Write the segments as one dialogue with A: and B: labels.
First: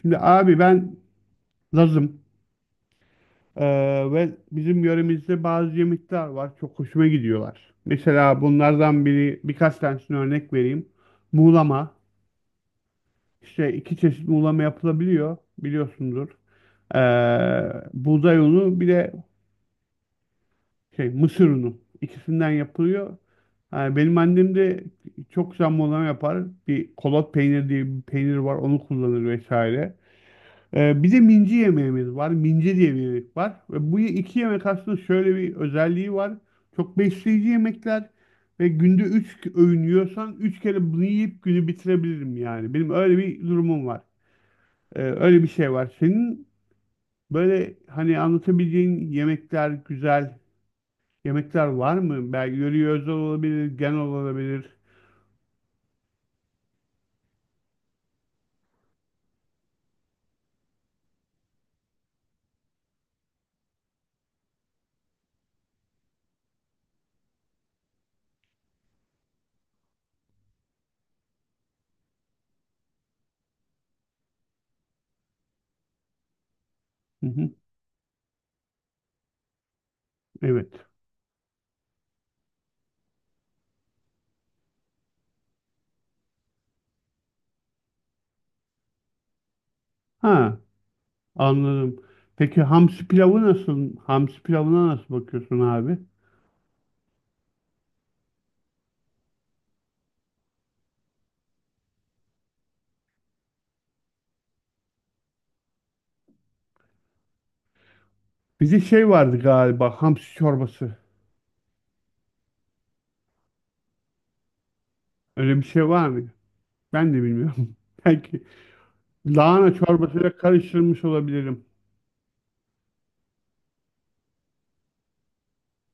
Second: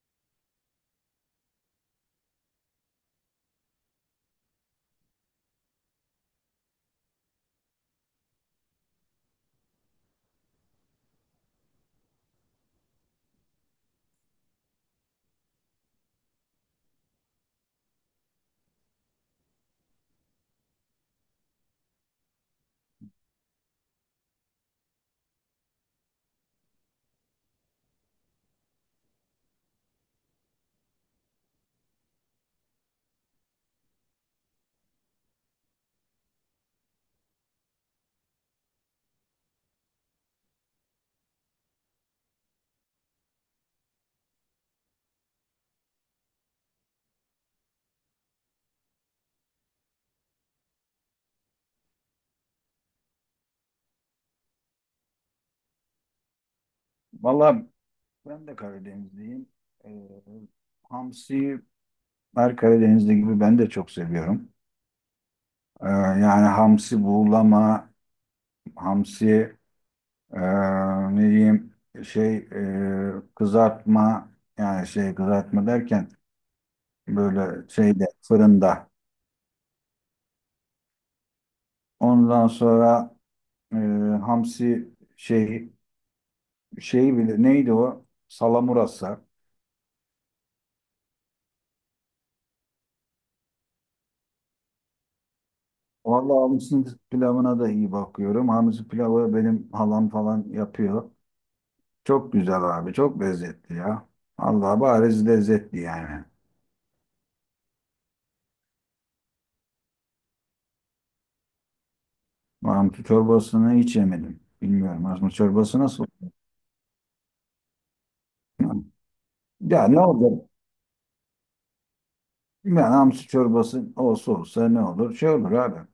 A: Şimdi abi, ben Lazım. Ee, ve bizim yöremizde bazı yemekler var. Çok hoşuma gidiyorlar. Mesela bunlardan birkaç tanesini örnek vereyim. Muğlama. İşte iki çeşit muğlama yapılabiliyor. Biliyorsundur. Ee, Buğday unu, bir de şey mısır unu. İkisinden yapılıyor. Yani benim annem de çok güzel muğlama yapar. Bir kolot peyniri diye bir peynir var. Onu kullanır vesaire. Bir de minci yemeğimiz var. Minci diye bir yemek var. Ve bu iki yemek aslında şöyle bir özelliği var. Çok besleyici yemekler. Ve günde 3 öğün yiyorsan 3 kere bunu yiyip günü bitirebilirim yani. Benim öyle bir durumum var. Öyle bir şey var. Senin böyle hani anlatabileceğin yemekler, güzel yemekler var mı? Belki yöreye özel olabilir, genel olabilir.
B: Valla ben de Karadenizliyim. Ee, Hamsi her Karadenizli gibi ben de çok seviyorum. Yani hamsi buğulama, hamsi e, ne diyeyim kızartma, yani kızartma derken
A: Hı hı,
B: böyle şeyde, fırında.
A: evet.
B: Ondan sonra e, hamsi şey şeyi bile neydi o? Salamurası.
A: Ha, anladım. Peki hamsi pilavı nasıl? Hamsi pilavına nasıl bakıyorsun abi?
B: Vallahi hamsi pilavına da iyi bakıyorum. Hamsi pilavı benim halam falan yapıyor. Çok güzel abi. Çok lezzetli ya. Allah bariz lezzetli yani.
A: Bir de şey vardı galiba hamsi çorbası.
B: Mantı çorbasını hiç yemedim. Bilmiyorum. Mantı
A: Öyle bir
B: çorbası
A: şey
B: nasıl?
A: var mı? Ben de bilmiyorum. Belki lahana
B: Ya ne
A: çorbasıyla
B: olur?
A: karıştırmış olabilirim.
B: Yani hamsi çorbası olsa olsa ne olur? Şey olur abi.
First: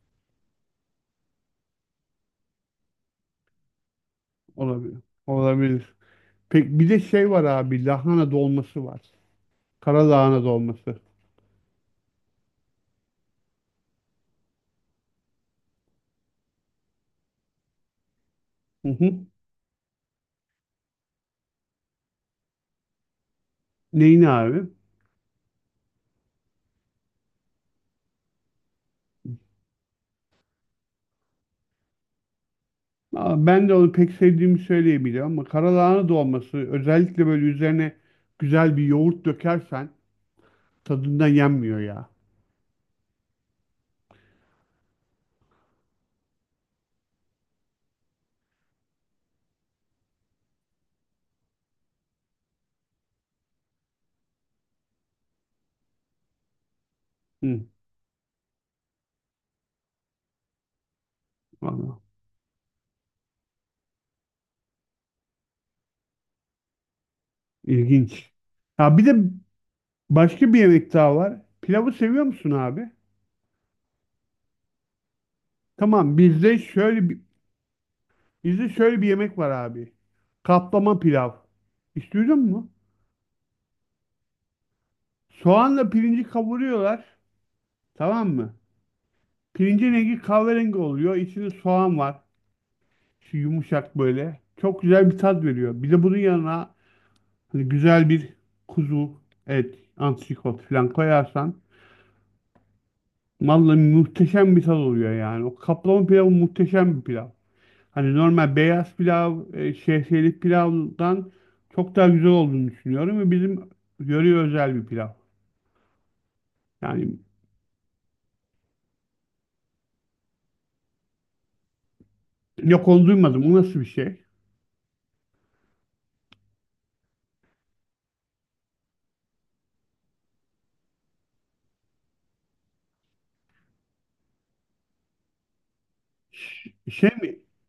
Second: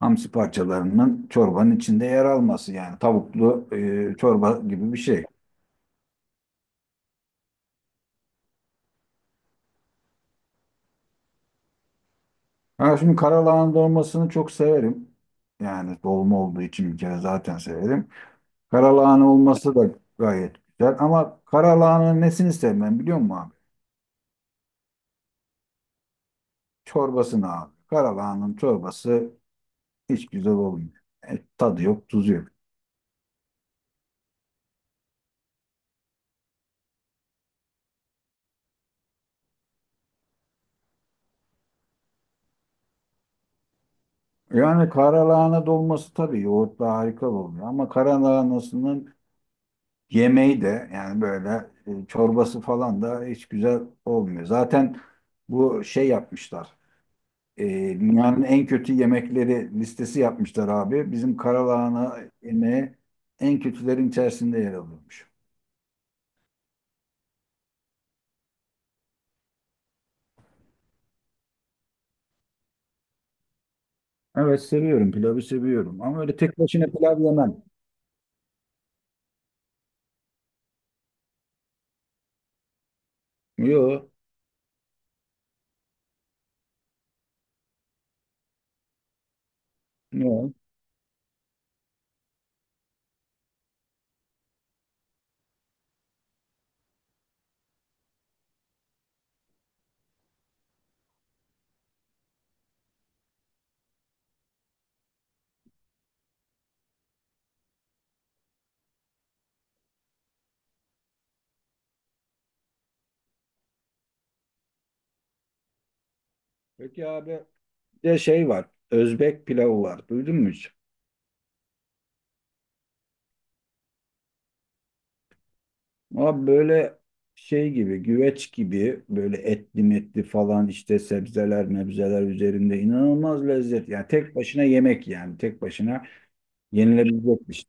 B: Hamsi parçalarının çorbanın içinde yer alması, yani tavuklu çorba gibi
A: Olabilir.
B: bir şey.
A: Olabilir. Peki bir de şey var abi, lahana dolması var. Kara lahana dolması.
B: Ha şimdi karalahana dolmasını çok severim. Yani dolma olduğu için bir kere zaten severim.
A: Hı hı.
B: Karalahana olması da gayet güzel, ama karalahananın nesini sevmem biliyor musun abi?
A: Neyin abi?
B: Çorbasını abi. Karalahanın çorbası hiç güzel olmuyor. Tadı yok, tuzu yok.
A: Aa, ben de onu pek sevdiğimi söyleyebilirim ama kara lahana dolması özellikle böyle üzerine güzel bir yoğurt dökersen tadından yenmiyor ya.
B: Yani karalahana dolması tabii yoğurtla harika oluyor. Ama karalahanasının yemeği de, yani böyle çorbası falan da hiç güzel olmuyor. Zaten bu şey yapmışlar.
A: Hı,
B: E, Dünyanın en kötü yemekleri listesi yapmışlar abi. Bizim
A: vallahi.
B: karalahana yemeği en kötülerin içerisinde yer alıyormuş.
A: İlginç. Ya bir de başka bir yemek daha var. Pilavı seviyor musun abi?
B: Evet seviyorum, pilavı seviyorum,
A: Tamam,
B: ama öyle
A: bizde
B: tek başına
A: şöyle bir
B: pilav yemem.
A: bizde şöyle bir yemek var abi. Kaplama pilav. Hiç duydun mu?
B: Yok.
A: Soğanla pirinci kavuruyorlar. Tamam mı? Pirincin rengi
B: Yok.
A: kahverengi oluyor. İçinde soğan var. Şu yumuşak böyle. Çok güzel bir tat veriyor. Bir de bunun yanına hani güzel bir kuzu et, antrikot falan koyarsan vallahi muhteşem bir tat oluyor yani. O kaplama pilavı muhteşem bir pilav. Hani normal beyaz pilav, şehriyelik pilavdan çok daha güzel olduğunu düşünüyorum ve bizim yöreye özel bir pilav.
B: Peki
A: Yani
B: abi, bir de şey var. Özbek pilavı var. Duydun mu hiç?
A: yok, onu duymadım. Bu nasıl bir şey?
B: Abi böyle şey gibi, güveç gibi, böyle etli metli falan, işte sebzeler mebzeler üzerinde inanılmaz lezzet. Yani tek başına yemek, yani tek başına
A: Şey mi?
B: yenilebilecek bir şey.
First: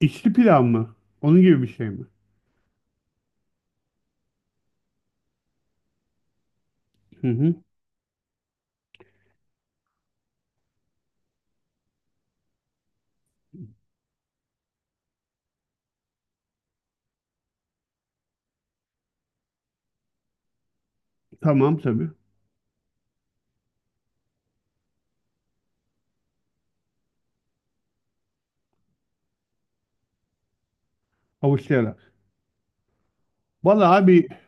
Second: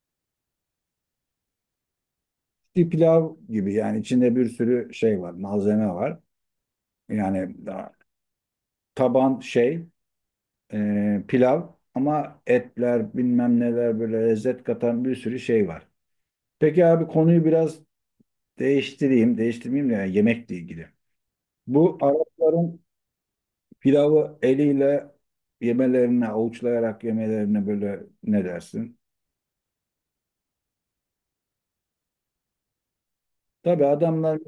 A: İçli pilav mı? Onun gibi bir şey mi?
B: Bir pilav gibi, yani içinde bir sürü şey var, malzeme var.
A: Hı hı.
B: Yani daha taban pilav, ama etler bilmem neler, böyle lezzet katan bir sürü şey var. Peki abi, konuyu biraz değiştireyim, değiştirmeyeyim de, yani yemekle ilgili.
A: Tamam
B: Bu
A: tabii.
B: Arapların pilavı eliyle yemelerini, avuçlayarak yemelerini, böyle ne dersin?
A: Havuçlayarak.
B: Tabii
A: Vallahi abi,
B: adamlar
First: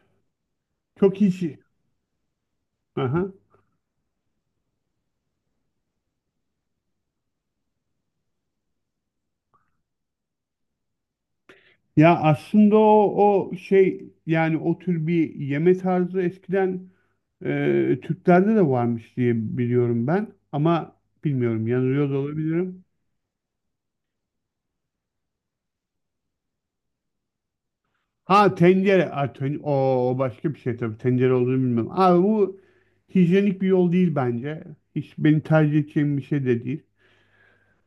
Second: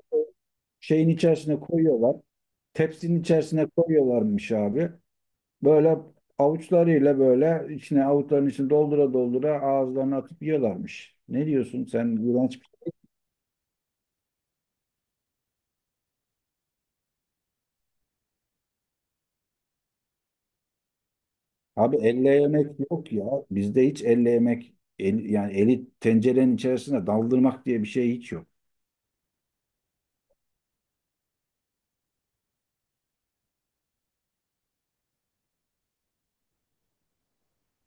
B: şeyin
A: çok iyi. Şey.
B: içerisine koyuyorlar. Tepsinin
A: Aha.
B: içerisine koyuyorlarmış abi. Böyle avuçlarıyla, böyle içine, avuçların içine doldura doldura ağızlarına atıp yiyorlarmış. Ne diyorsun, sen
A: Ya
B: iğrenç bir
A: aslında
B: şey.
A: o şey, yani o tür bir yeme tarzı eskiden Türklerde de varmış diye biliyorum ben. Ama bilmiyorum,
B: Abi
A: yanılıyor da
B: elle yemek
A: olabilirim.
B: yok ya. Bizde hiç elle yemek yani eli tencerenin içerisine daldırmak diye bir şey hiç yok.
A: Ha, tencere. Ha, o başka bir şey tabii. Tencere olduğunu bilmiyorum. Abi bu hijyenik bir yol değil bence. Hiç beni tercih edeceğim bir şey de değil.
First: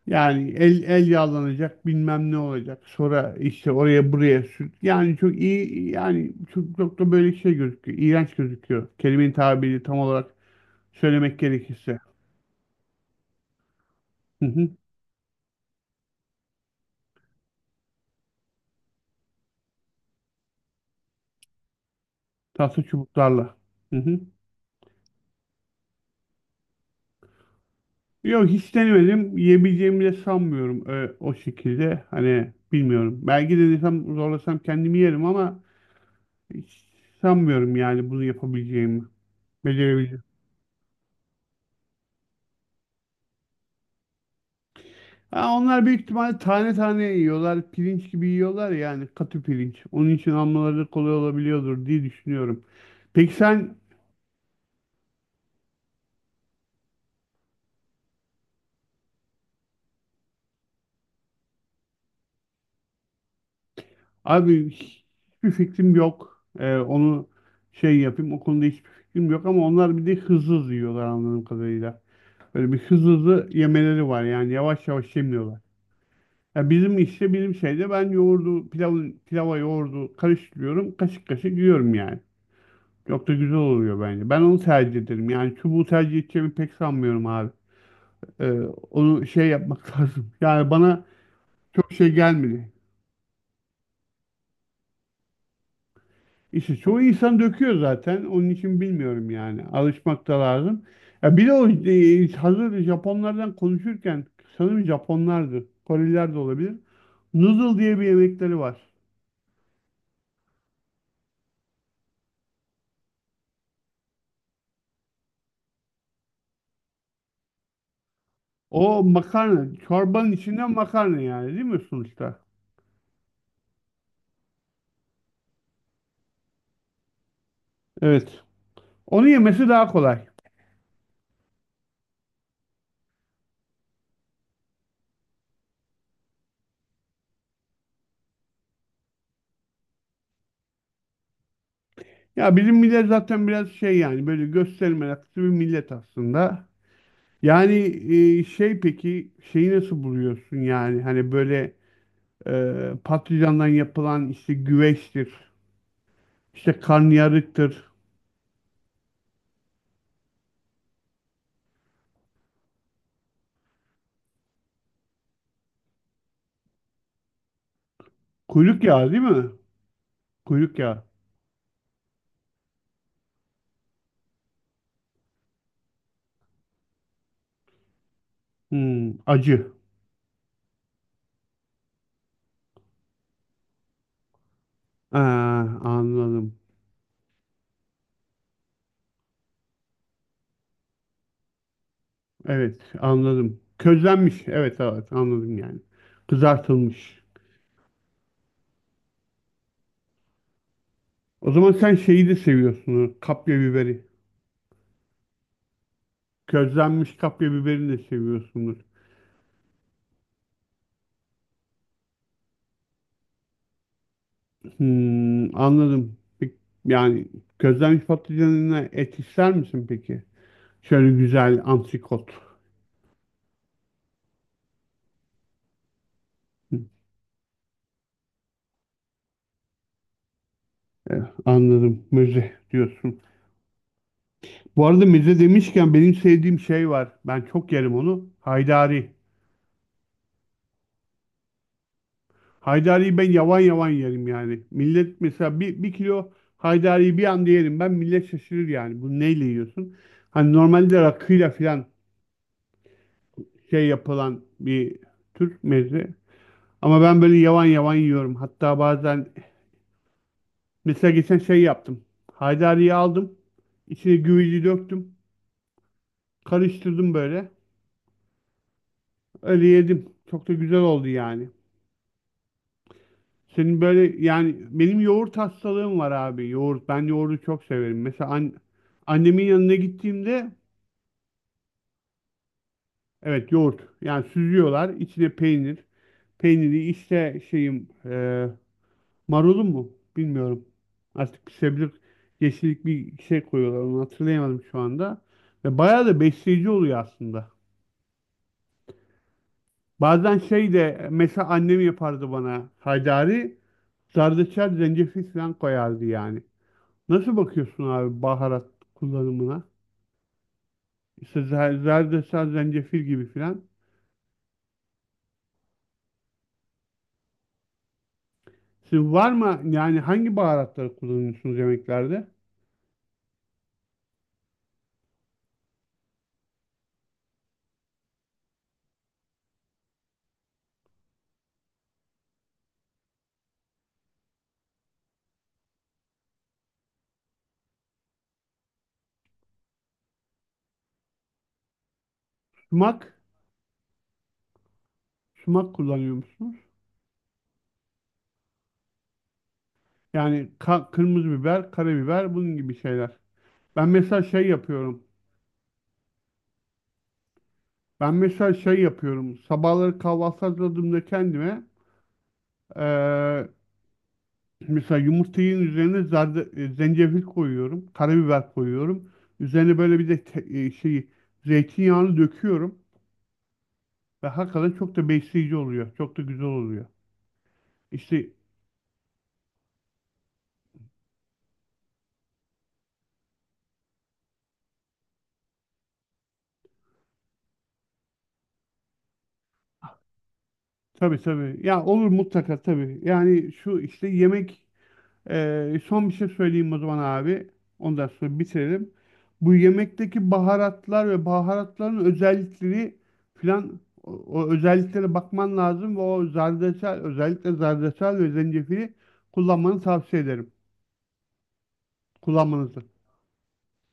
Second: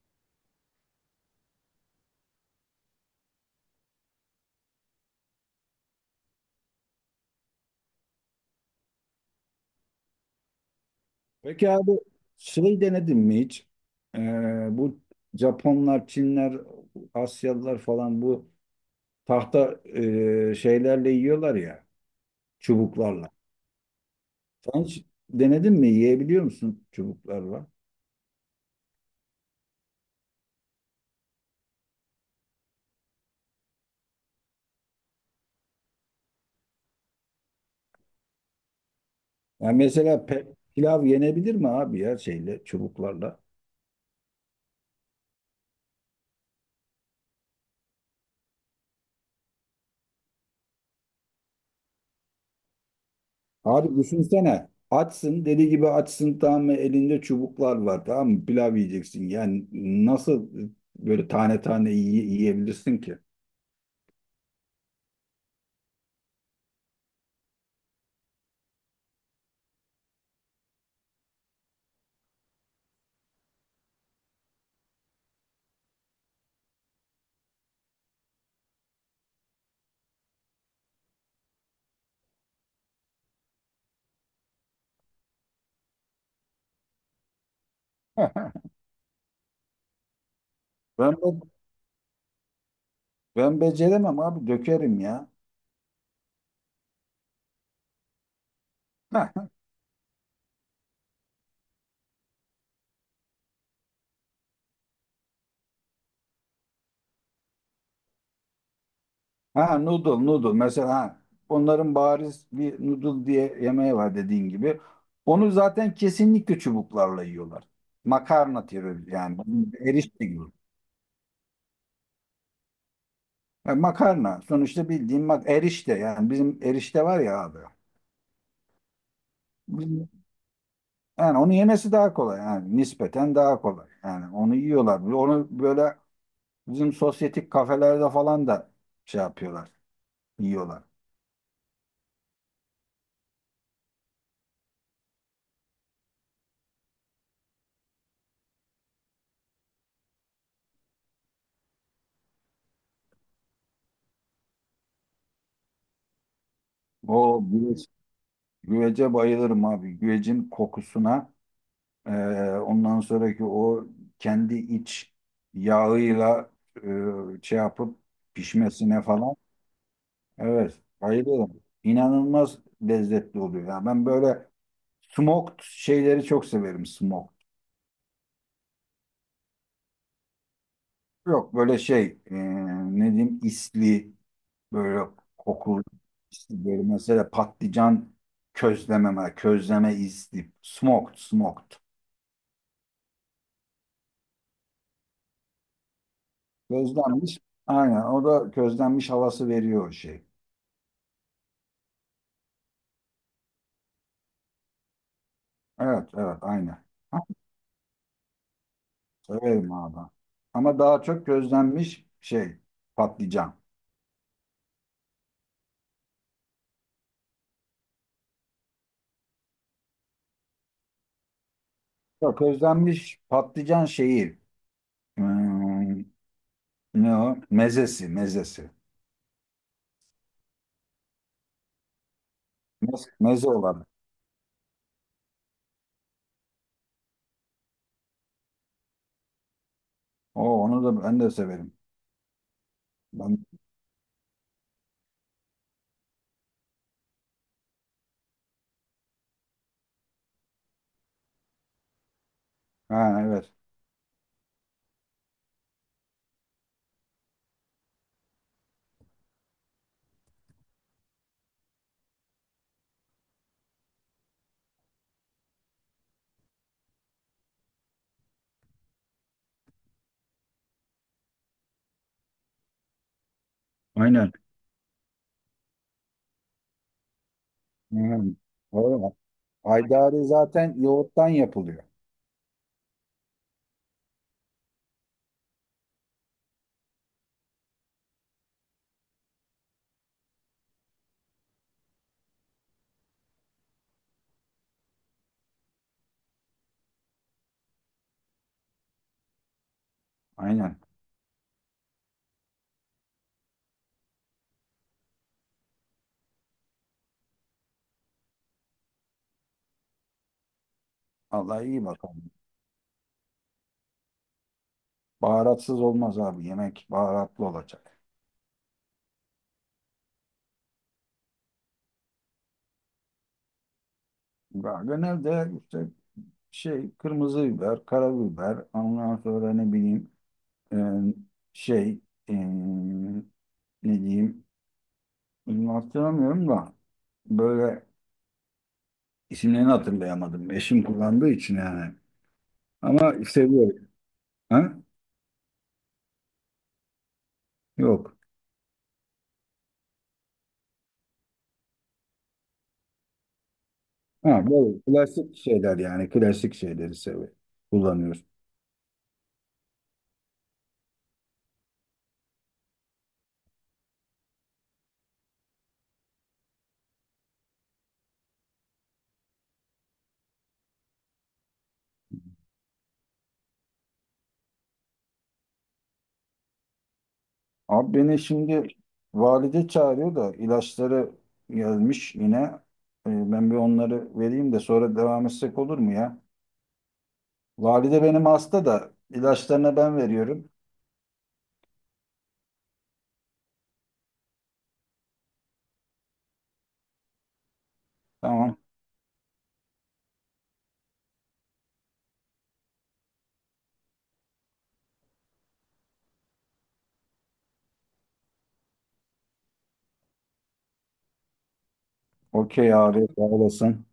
A: Yani el el yağlanacak, bilmem ne olacak. Sonra işte oraya buraya sür. Yani çok iyi, yani çok, çok da böyle şey gözüküyor. İğrenç gözüküyor. Kelimenin tabiri tam olarak söylemek
B: Peki abi,
A: gerekirse.
B: şey denedin mi hiç? Ee,
A: Hı hı.
B: Bu Japonlar, Çinler, Asyalılar falan bu tahta şeylerle yiyorlar ya,
A: Tahta
B: çubuklarla.
A: çubuklarla. Hı hı.
B: Sen hiç denedin mi? Yiyebiliyor musun çubuklarla?
A: Yok, hiç denemedim. Yiyebileceğimi de sanmıyorum o şekilde. Hani bilmiyorum. Belki de denesem, zorlasam kendimi yerim ama hiç sanmıyorum yani bunu yapabileceğimi.
B: Yani mesela
A: Becerebileceğim.
B: pilav yenebilir mi abi ya, şeyle, çubuklarla?
A: Ha, onlar büyük ihtimalle tane tane yiyorlar. Pirinç gibi yiyorlar, yani katı pirinç. Onun için almaları kolay olabiliyordur diye düşünüyorum. Peki sen
B: Abi düşünsene, açsın deli gibi, açsın tamam mı, elinde çubuklar var tamam mı, pilav yiyeceksin. Yani nasıl böyle tane tane yiyebilirsin ki?
A: abi, hiçbir fikrim yok. Onu şey yapayım, o konuda hiçbir fikrim yok ama onlar bir de hızlı hızlı yiyorlar anladığım kadarıyla. Böyle bir hızlı hızlı yemeleri var, yani yavaş yavaş yemiyorlar. Ya bizim işte bizim şeyde, ben yoğurdu pilavı pilava yoğurdu karıştırıyorum, kaşık kaşık yiyorum yani. Çok da güzel oluyor bence. Ben onu tercih ederim. Yani çubuğu tercih edeceğimi pek sanmıyorum abi. Ee, Onu şey yapmak lazım. Yani bana
B: Ben bu.
A: çok şey gelmedi.
B: Ben beceremem abi, dökerim ya.
A: İşte çoğu insan döküyor zaten. Onun için bilmiyorum
B: Ha,
A: yani. Alışmak da lazım. Ya bir de o, hazır Japonlardan konuşurken, sanırım Japonlardı. Koreliler de olabilir. Noodle diye bir yemekleri var.
B: ha noodle, onların bariz bir noodle diye yemeği var, dediğin gibi. Onu zaten kesinlikle çubuklarla yiyorlar. Makarna
A: O
B: türü, yani
A: makarna.
B: erişte
A: Çorbanın
B: gibi.
A: içinden makarna, yani değil mi sonuçta?
B: Ha, makarna sonuçta, bildiğin erişte, yani bizim erişte var ya abi.
A: Evet. Onu yemesi daha
B: Bizim-
A: kolay.
B: Yani onu yemesi daha kolay, yani nispeten daha kolay. Yani onu yiyorlar. Onu böyle bizim sosyetik kafelerde falan da şey yapıyorlar, yiyorlar.
A: Ya bizim millet zaten biraz şey, yani böyle gösteri meraklısı bir millet aslında. Yani şey, peki şeyi nasıl buluyorsun, yani hani böyle patlıcandan yapılan işte güveçtir, işte
B: O,
A: karnıyarıktır.
B: güvece bayılırım abi. Güvecin kokusuna, e, ondan sonraki o kendi iç yağıyla şey yapıp
A: Kuyruk
B: pişmesine
A: yağı değil
B: falan.
A: mi?
B: Evet,
A: Kuyruk yağı.
B: bayılırım. İnanılmaz lezzetli oluyor. Ya ben böyle smoked şeyleri çok severim, smoked.
A: Hmm, acı.
B: Yok böyle ne diyeyim, isli, böyle
A: Aa,
B: kokulu,
A: anladım.
B: isli, böyle mesela patlıcan, közleme, közleme, isli, smoked smoked.
A: Evet, anladım. Közlenmiş. Evet, evet, anladım yani. Kızartılmış.
B: Közlenmiş. Aynen. O da közlenmiş havası veriyor o şey.
A: O zaman sen şeyi de seviyorsunuz. Kapya biberi.
B: Evet, evet, aynen.
A: Közlenmiş
B: Ha,
A: kapya biberini de seviyorsunuz.
B: severim abi. Ama daha çok közlenmiş patlıcan.
A: Hmm, anladım. Peki, yani közlenmiş patlıcanına et ister misin peki? Şöyle güzel antrikot.
B: Yok, közlenmiş patlıcan şeyi. Hmm, ne o? Mezesi, mezesi.
A: E, Anladım. Müze diyorsun.
B: Meze olarak.
A: Bu arada müze demişken, benim sevdiğim şey var. Ben çok yerim onu. Haydari.
B: O, onu da ben de severim.
A: Haydari'yi ben
B: Ben,
A: yavan yavan yerim yani. Millet mesela bir kilo haydariyi bir anda yerim. Ben, millet şaşırır yani. Bu neyle yiyorsun? Hani normalde rakıyla falan
B: ha, evet.
A: şey yapılan bir tür meze. Ama ben böyle yavan yavan yiyorum. Hatta bazen mesela geçen şey yaptım. Haydari'yi aldım. İçine güveci döktüm. Karıştırdım böyle. Öyle yedim. Çok da güzel oldu yani. Senin böyle,
B: Aynen.
A: yani benim yoğurt hastalığım var abi. Yoğurt. Ben yoğurdu çok severim. Mesela
B: Aynen. Doğru.
A: annemin yanına
B: Haydari
A: gittiğimde,
B: zaten yoğurttan yapılıyor.
A: evet, yoğurt. Yani süzüyorlar. İçine peynir. Peyniri işte şeyim, marulum mu? Bilmiyorum. Artık bir sebze, yeşillik bir şey koyuyorlar. Onu hatırlayamadım şu anda. Ve bayağı da besleyici oluyor aslında. Bazen şey
B: Aynen.
A: de mesela annem yapardı bana, haydari zerdeçal zencefil falan koyardı yani. Nasıl bakıyorsun abi baharat kullanımına? İşte
B: Allah iyi bakalım.
A: zerdeçal zencefil gibi falan.
B: Baharatsız olmaz abi. Yemek baharatlı olacak.
A: Sizin var mı yani, hangi baharatları kullanıyorsunuz yemeklerde?
B: Ya genelde işte kırmızı biber, karabiber, ondan sonra ne bileyim, e, şey e, ne diyeyim, bunu hatırlamıyorum da, böyle isimlerini hatırlayamadım. Eşim kullandığı için yani. Ama
A: Sumak,
B: seviyorum. Ha?
A: sumak kullanıyor musunuz?
B: Yok.
A: Yani kırmızı biber, karabiber, bunun gibi şeyler. Ben mesela
B: Ha,
A: şey
B: böyle
A: yapıyorum.
B: klasik şeyler, yani klasik şeyleri seviyorum.
A: Ben
B: Kullanıyoruz.
A: mesela şey yapıyorum. Sabahları kahvaltı hazırladığımda kendime, eee, mesela yumurtanın üzerine zarda, zencefil koyuyorum, karabiber koyuyorum. Üzerine böyle bir de şey zeytinyağını döküyorum ve hakikaten çok da besleyici oluyor. Çok da güzel oluyor.
B: Abi beni
A: İşte
B: şimdi valide çağırıyor da, ilaçları gelmiş yine. Ben bir onları vereyim de sonra devam etsek olur mu ya? Valide benim hasta da, ilaçlarını ben veriyorum.
A: tabii tabii. Ya olur, mutlaka tabii. Yani şu işte yemek, son bir şey söyleyeyim o zaman abi. Ondan sonra
B: Tamam.
A: bitirelim. Bu yemekteki baharatlar ve baharatların özellikleri filan, o özelliklere bakman lazım ve o zerdeçal özellikle zerdeçal ve zencefili kullanmanı tavsiye ederim.
B: Okey
A: Kullanmanızı.
B: abi, sağ olasın.